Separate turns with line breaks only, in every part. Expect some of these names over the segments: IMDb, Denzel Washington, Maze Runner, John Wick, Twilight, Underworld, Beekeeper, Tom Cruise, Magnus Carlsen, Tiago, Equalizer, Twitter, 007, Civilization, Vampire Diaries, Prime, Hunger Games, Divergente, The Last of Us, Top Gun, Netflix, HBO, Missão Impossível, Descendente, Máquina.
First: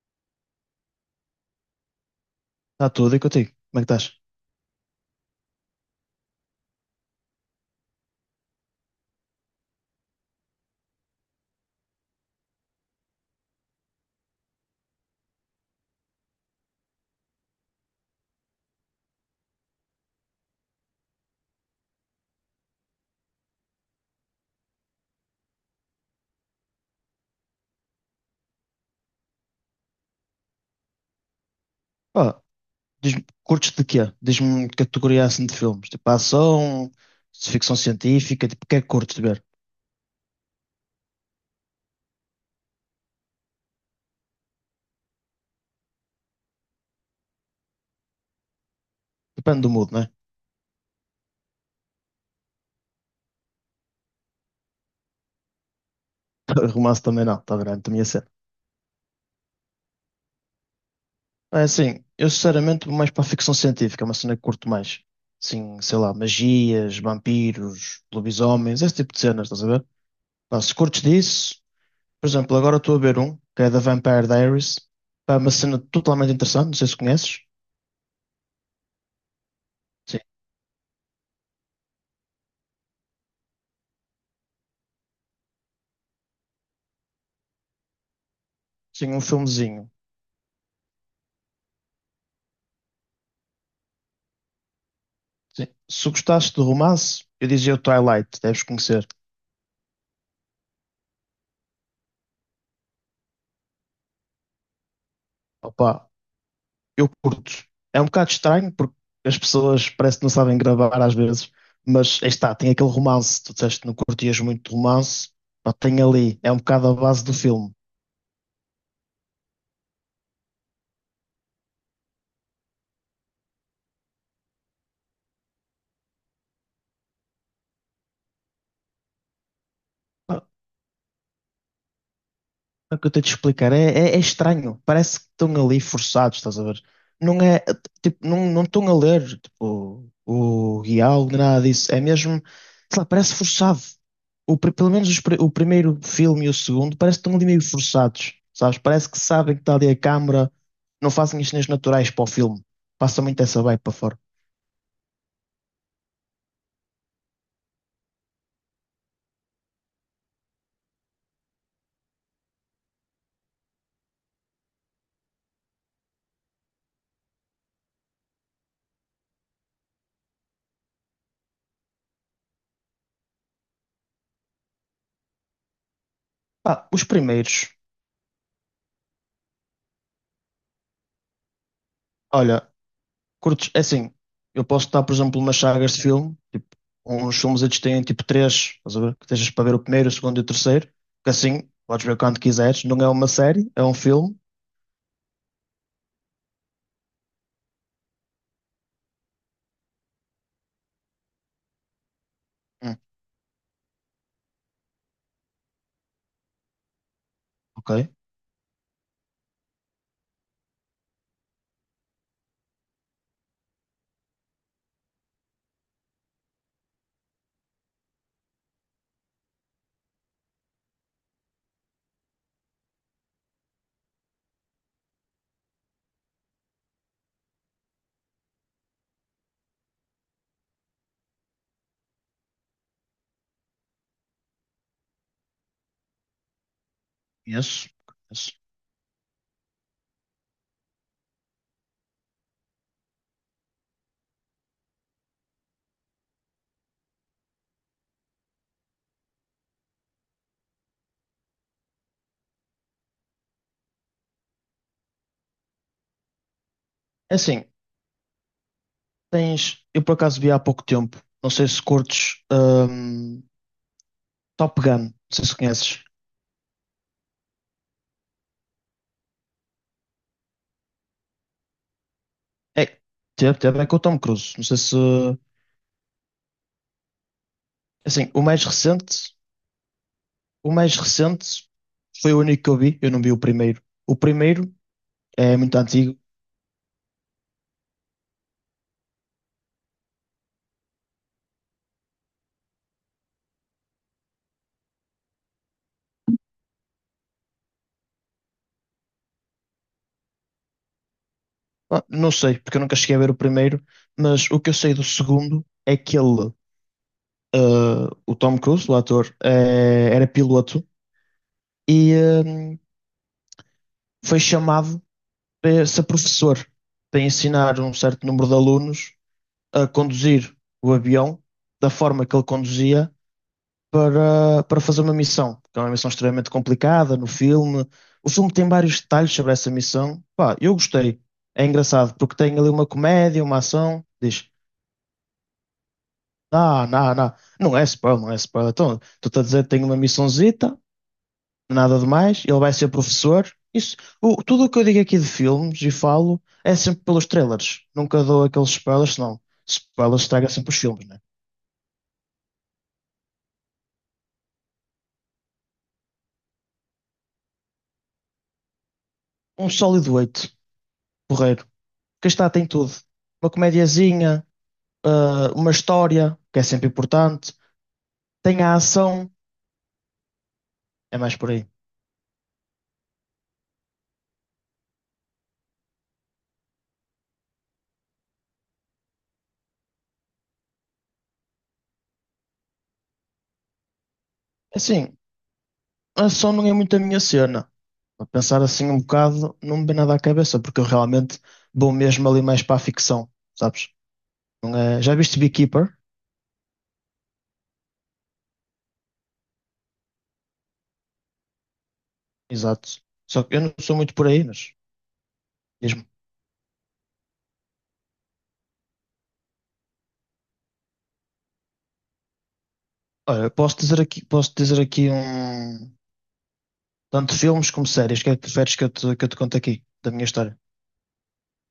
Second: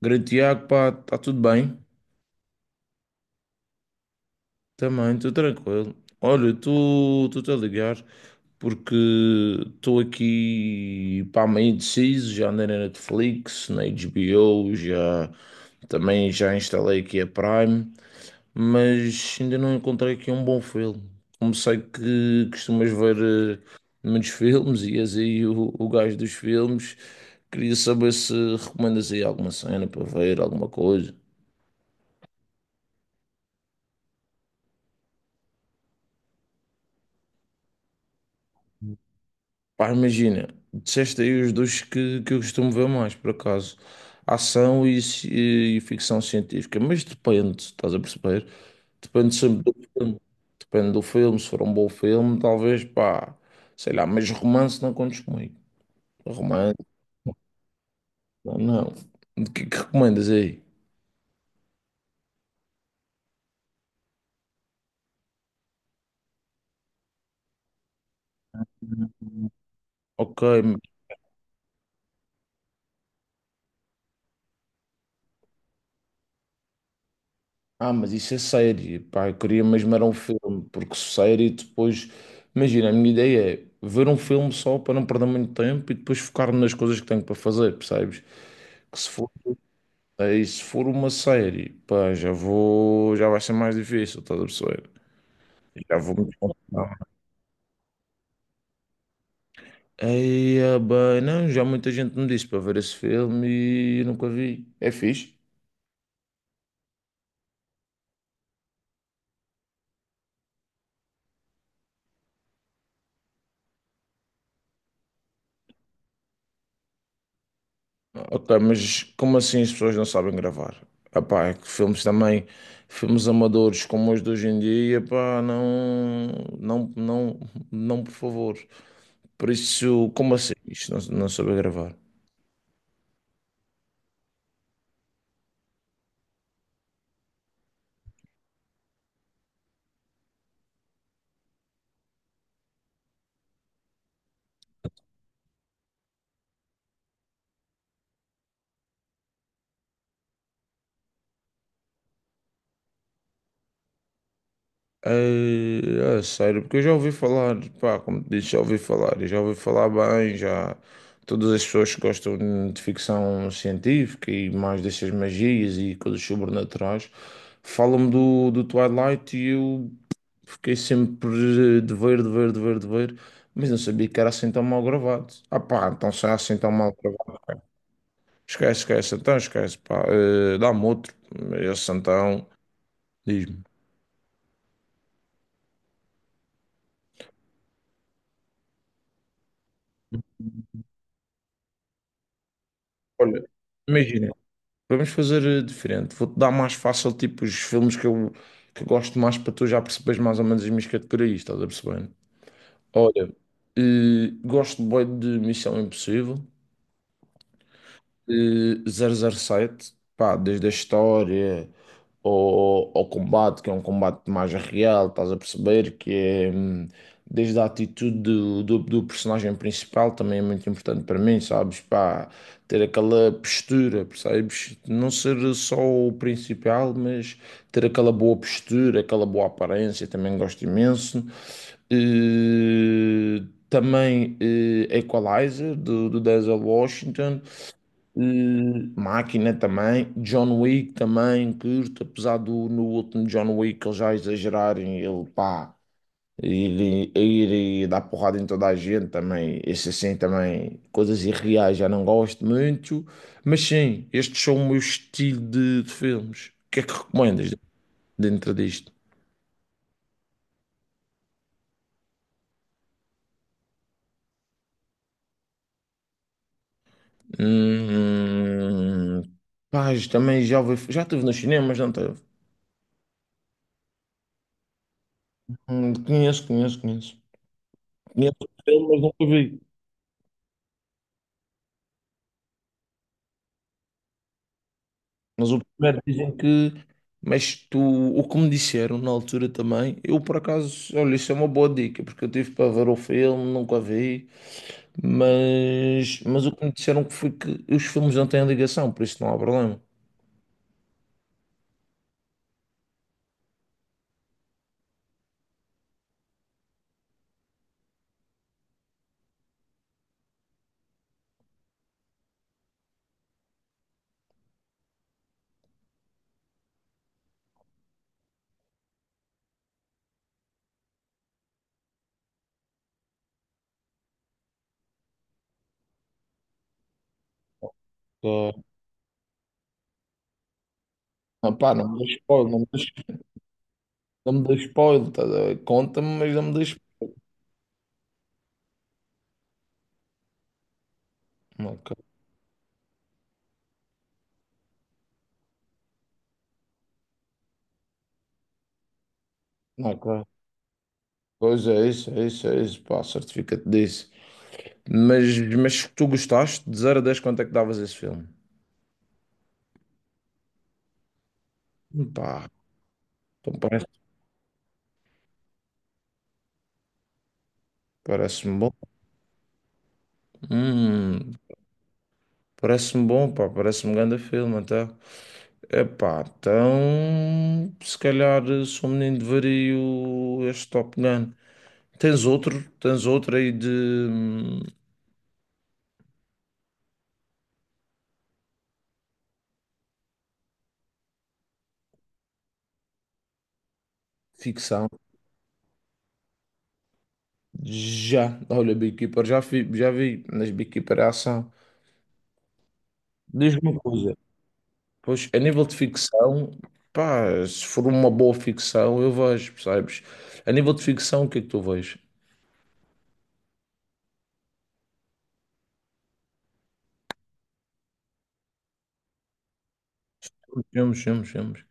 Grande Tiago, pá, está tudo bem?
Está tudo e contigo. Como é que estás?
Também, estou tranquilo. Olha, tu a ligar porque estou aqui, pá, meio indeciso, já andei na Netflix, na HBO, já também já instalei aqui a Prime, mas ainda não encontrei aqui um bom filme. Como sei que costumas ver muitos filmes e és aí o gajo dos filmes, queria saber se recomendas aí alguma cena para ver, alguma coisa.
Pá, diz-me, curtes de quê? Diz-me categoria assim de filmes. Tipo ação, de ficção científica, tipo, o que é que curtes de ver?
Pá, imagina, disseste aí os dois que eu costumo ver mais, por acaso. Ação e ficção científica. Mas depende, estás a perceber? Depende
Depende
sempre
do
do
mood, né?
filme. Depende do filme, se for um bom filme, talvez, pá, sei lá, mas romance não contes comigo. Romance,
Romance também não, está grande, também é ser.
não. Não. O que é que recomendas aí?
É assim, eu sinceramente vou mais para a ficção científica, é uma cena que curto mais. Sim, sei lá, magias, vampiros, lobisomens, esse tipo de cenas, estás a ver?
Ok.
Pá, se curtes disso, por exemplo, agora estou a ver um, que é da Vampire Diaries. Pá, é uma cena totalmente interessante, não sei se conheces.
Ah, mas isso é série, pá, eu queria mesmo era um
Sim,
filme, porque série depois, imagina, a minha ideia é ver um filme só para não perder muito tempo e depois focar-me nas coisas que tenho para fazer, percebes? Que se
sim, um
for,
filmezinho.
aí, se for uma série, pá, já vai ser mais difícil, estás a perceber?
Sim.
Já
Se
vou me
gostaste de
desconcentrar.
romance, eu dizia o Twilight, deves conhecer.
Aí, bem, não, já muita gente me disse para ver esse filme e eu nunca vi. É fixe?
Opa, eu curto. É um bocado estranho porque as pessoas parece que não sabem gravar às vezes, mas aí está, tem aquele romance. Tu disseste que não curtias muito de romance, pá, tem ali, é um bocado a base do filme.
Ok, mas como assim as pessoas não sabem gravar? Epá, é que filmes também, filmes amadores como os de hoje em dia, epá, não, não, não, não, por favor. Por isso, como assim? Isto não saber gravar.
É o que eu estou a te explicar. É estranho. Parece que estão ali forçados, estás a ver? Não é, tipo, não estão a ler, tipo, o guião, nem nada disso. É mesmo, sei lá, parece forçado. O, pelo menos o primeiro filme e o segundo parece que estão ali meio forçados, sabes? Parece que sabem que está ali a câmara, não fazem as cenas naturais para o filme. Passa muito essa vibe para fora.
É sério, porque eu já ouvi falar, pá, como te disse, já ouvi falar, e já ouvi falar bem, já todas as pessoas que gostam de ficção científica e mais dessas magias e coisas sobrenaturais falam do Twilight e eu fiquei sempre de ver, mas não sabia que era assim tão mal gravado. Ah pá, então se é assim tão
Pá,
mal
os
gravado.
primeiros,
Esquece, esquece, então esquece, pá. Dá-me outro. Esse então,
olha,
diz-me.
curtos, é assim, eu posso estar, por exemplo, umas sagas de filme, tipo, uns filmes eles têm tipo três, estás a ver? Que estejas para ver o primeiro, o segundo e o terceiro, que assim podes ver quando quiseres. Não é uma
Olha,
série, é um
imagina,
filme.
vamos fazer diferente. Vou-te dar mais fácil, tipo, os filmes que eu gosto mais para tu já perceberes mais ou menos as minhas categorias, estás a perceber?
Hum,
Olha, gosto bem de Missão Impossível.
ok,
007, pá, desde a história ao combate, que é um combate mais real, estás a perceber? Que é desde a atitude do personagem principal também é muito importante para mim, sabes? Pá, ter aquela postura, percebes? Não ser só o principal, mas ter aquela boa postura, aquela boa aparência, também gosto imenso. Eh, também Equalizer, do Denzel Washington.
conheço, conheço.
Máquina também, John Wick também, curto, apesar do no último John Wick eles já exagerarem, ele pá, ir e dar porrada em toda a gente também, esse assim também, coisas irreais, já não gosto muito, mas sim, estes são o meu estilo de filmes. O que é que
É
recomendas
assim,
dentro disto?
tens. Eu por acaso vi há pouco tempo, não sei se curtes Top Gun, não sei se conheces.
Hum, Pá, isto também já estive nos cinemas, não teve?
É, teve, teve, é com o Tom Cruise. Não sei se.
Conheço, conheço, conheço.
É assim,
Conheço o filme, mas nunca vi.
o mais recente foi o único que eu vi, eu não vi o primeiro. O primeiro.
Mas
É
o
muito
primeiro
antigo.
dizem que. Mas tu, o que me disseram na altura também, eu por acaso, olha, isso é uma boa dica, porque eu tive para ver o filme, nunca vi, mas o que me disseram que foi que os filmes não têm ligação, por isso não há problema.
Ah, não sei, porque eu nunca cheguei a ver o primeiro, mas o que eu sei do segundo é que ele, ah, o Tom Cruise, o ator, era piloto e hum, foi chamado para ser professor, para ensinar um certo número de alunos a conduzir o avião da forma que ele conduzia para, para fazer uma missão, que é uma missão extremamente complicada no filme. O filme
Só-
tem vários detalhes sobre essa missão. Pá, eu gostei.
Ah,
É
pá, não me dê
engraçado, porque
spoiler,
tem
não me
ali uma
dê
comédia, uma ação.
não me
Diz.
dê spoiler, tá, a conta-me, mas não me dê
Não. Não é spoiler, não é spoiler. Então, tu estás a dizer que tem uma missãozita,
spoiler. Ok,
nada demais, ele vai ser professor. Isso, o- tudo o que eu digo aqui de filmes e falo é sempre pelos trailers. Nunca dou aqueles spoilers, senão spoilers
ok.
estraga sempre os filmes, né?
Pois é, isso, é isso, é isso, pá, certifica-te disso. Mas se tu gostaste, de 0 a 10 quanto é que davas esse filme?
Um sólido 8 porreiro. Que está,
Pá,
tem tudo. Uma
então parece,
comediazinha, ah, uma história, que é sempre importante.
parece-me
Tem
bom.
a ação, é
Hum,
mais por aí.
Parece-me bom, pá, parece-me um grande filme até. Epá, então se calhar sou um menino de vario este Top Gun. Tens outro? Tens outro aí de hum,
Assim, a ação não é muito a minha cena. A pensar assim um bocado, não me vem nada à cabeça, porque eu realmente vou mesmo ali mais para a ficção, sabes? Não
ficção?
é... Já viste Beekeeper?
Já, olha, Beekeeper, já vi, mas Beekeeper é ação.
Exato. Só que
Diz-me
eu não
uma
sou muito
coisa,
por aí, mas
pois a nível de
mesmo.
ficção, pá, se for uma boa ficção, eu vejo, percebes? A nível de ficção, o que é que tu vês?
Olha, posso dizer aqui um... Tanto filmes como séries. O que é que preferes que eu te conte aqui, da minha história?
Filmes, filmes, filmes.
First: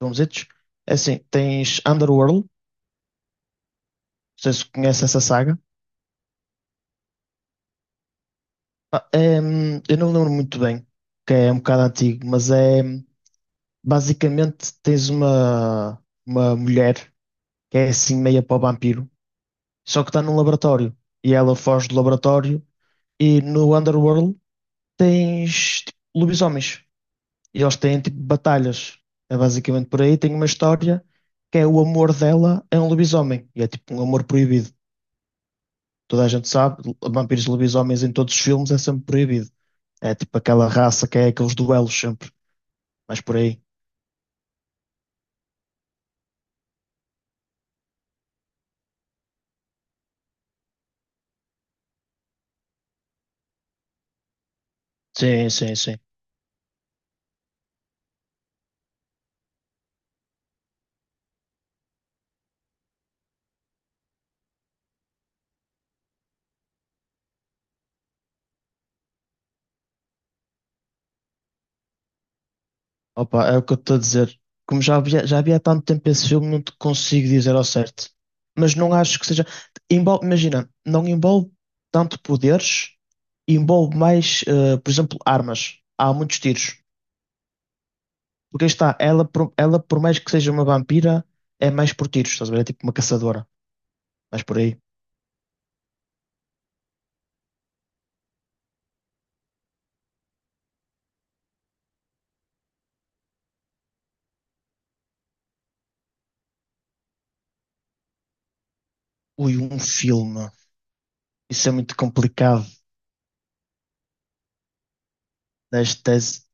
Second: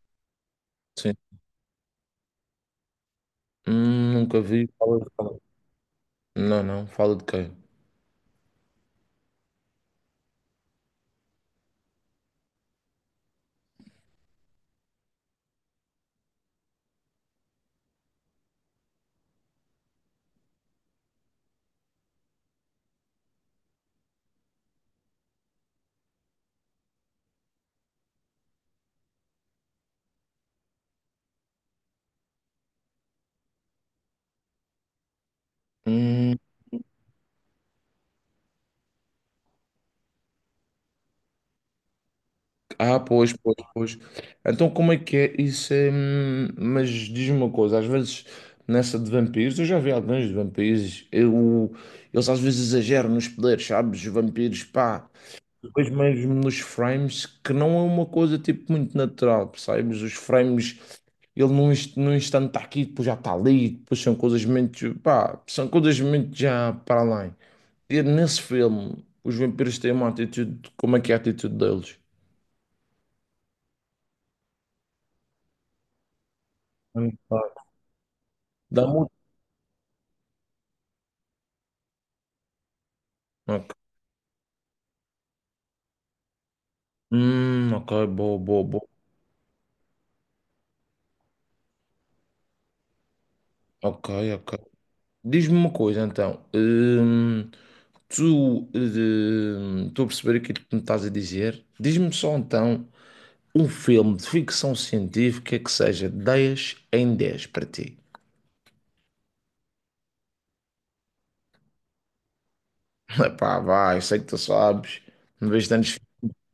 Vamos filmesitos? É
Sim.
assim, tens Underworld, não
Nunca
sei
vi.
se conheces essa saga.
Não, não, fala de quem?
Ah, é, eu não me lembro muito bem, que é um bocado antigo, mas é. Basicamente, tens uma mulher que é assim meia para o vampiro, só que está num laboratório. E ela foge do laboratório. E no Underworld tens tipo, lobisomens. E eles têm tipo batalhas. É basicamente por aí. Tem uma história que é o amor dela é um lobisomem. E é tipo um amor proibido. Toda a
Hum,
gente sabe, vampiros e lobisomens em todos os filmes é sempre proibido. É tipo aquela raça que é aqueles duelos sempre.
ah,
Mas
pois,
por
pois,
aí.
pois. Então como é que é isso? Mas diz-me uma coisa, às vezes nessa de vampiros, eu já vi alguns de vampiros, eles às vezes exageram nos poderes, sabes? Os vampiros, pá,
Sim, sim,
depois
sim.
mesmo nos frames, que não é uma coisa tipo muito natural, percebes? Os frames, ele num instante está aqui, depois já está ali, depois são coisas muito, pá, são coisas muito já para além. E nesse filme, os vampiros têm uma atitude. Como é que é a atitude deles?
Opa, é o que eu estou a dizer. Como já havia há tanto tempo esse filme, não te
Hum.
consigo
Pá.
dizer ao certo. Mas
Dá
não
muito.
acho que seja. Envolve, imagina, não envolve tanto poderes,
Ok.
envolve mais, por exemplo, armas. Há muitos tiros.
Ok, boa, boa,
Porque aí
boa.
está, ela, ela, por mais que seja uma vampira, é mais por tiros, estás a ver? É tipo uma caçadora.
Ok,
Mas
ok.
por aí.
Diz-me uma coisa então. Tu. Estou a perceber aquilo que me estás a dizer. Diz-me só então um filme de ficção científica que seja 10 em 10 para ti.
Ui, um filme. Isso é muito complicado
Epá, vai, eu sei que tu sabes. Não vejo tantos
nesta
filmes,
tese.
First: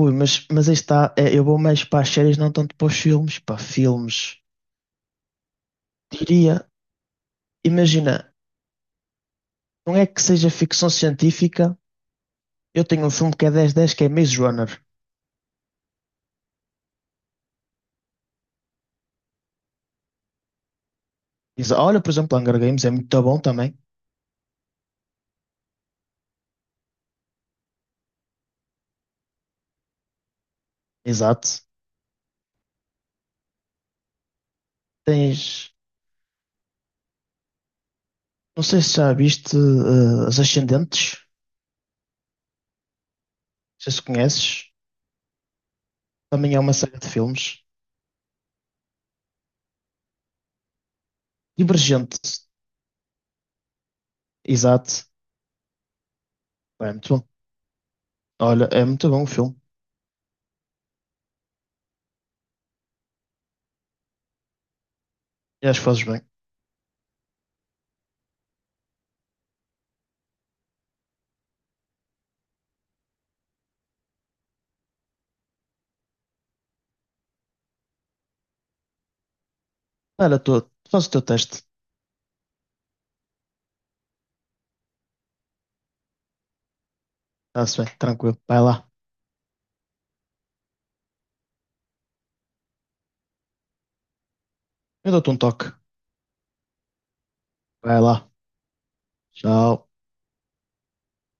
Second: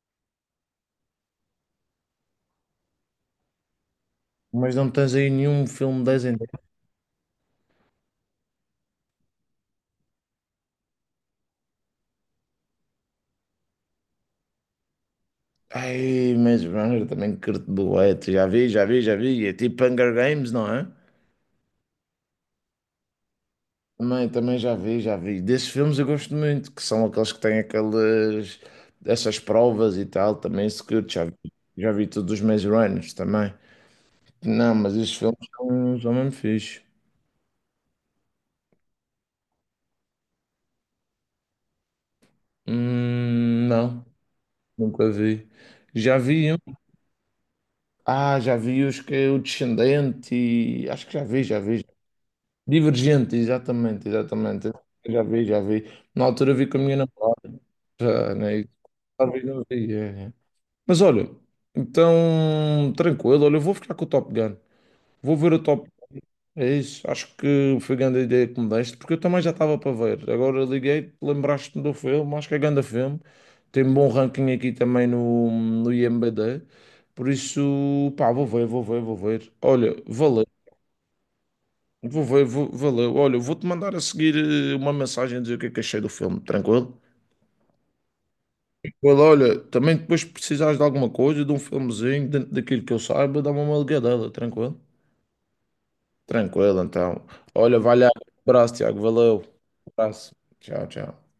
Ui, mas aí está, é, eu vou mais para as séries, não tanto para os filmes. Para filmes.
mas não tens aí nenhum filme 10 em
Diria. Imagina. Não é que seja ficção científica. Eu tenho um filme que é dez dez que é Maze Runner.
Ai, Maze Runner também curto bué, tu já vi, já vi, já vi. É tipo Hunger Games, não é?
Exa- Olha, por exemplo, Hunger Games é muito bom também.
Também, também já vi, já vi. Desses filmes eu gosto muito, que são aqueles que têm aquelas essas provas e tal, também se curto, já vi.
Exato.
Já vi todos os Maze Runners também. Não, mas esses filmes
Tens.
são mesmo fixe.
Não sei se já viste As Ascendentes. Não sei se
Não,
conheces.
nunca vi. Já vi
Também é uma
um.
série de filmes.
Ah, já vi os que é o Descendente e acho que já vi, já vi.
Divergente.
Divergente, exatamente, exatamente.
Exato.
Eu já vi. Na altura vi com a
É
minha
muito bom.
namorada, já, né?
Olha,
E
é muito bom o
talvez
filme.
não vi. É. Mas olha, então, tranquilo, olha, eu vou ficar com o Top Gun. Vou ver o
E acho
Top
que fazes
Gun.
bem.
É isso, acho que foi grande a grande ideia que me deste, porque eu também já estava para ver. Agora liguei, lembraste-me do filme, acho que é grande filme. Tem um bom ranking aqui também no IMDb. Por isso, pá, vou ver, vou ver, vou ver. Olha,
Olha,
valeu.
tu, faz o teu teste.
Vou ver, vou, valeu. Olha, eu vou-te mandar a seguir uma mensagem a dizer o que é que achei do filme, tranquilo?
Está-se bem, tranquilo. Vai lá.
Well, olha, também depois se precisares de alguma coisa, de um filmezinho, dentro daquilo que eu saiba, dá-me uma ligadela, tranquilo?
Eu dou-te um toque.
Tranquilo, então. Olha, vai
Vai
lá.
lá.
Abraço, Tiago, valeu.
Tchau.
Um abraço. Tchau, tchau.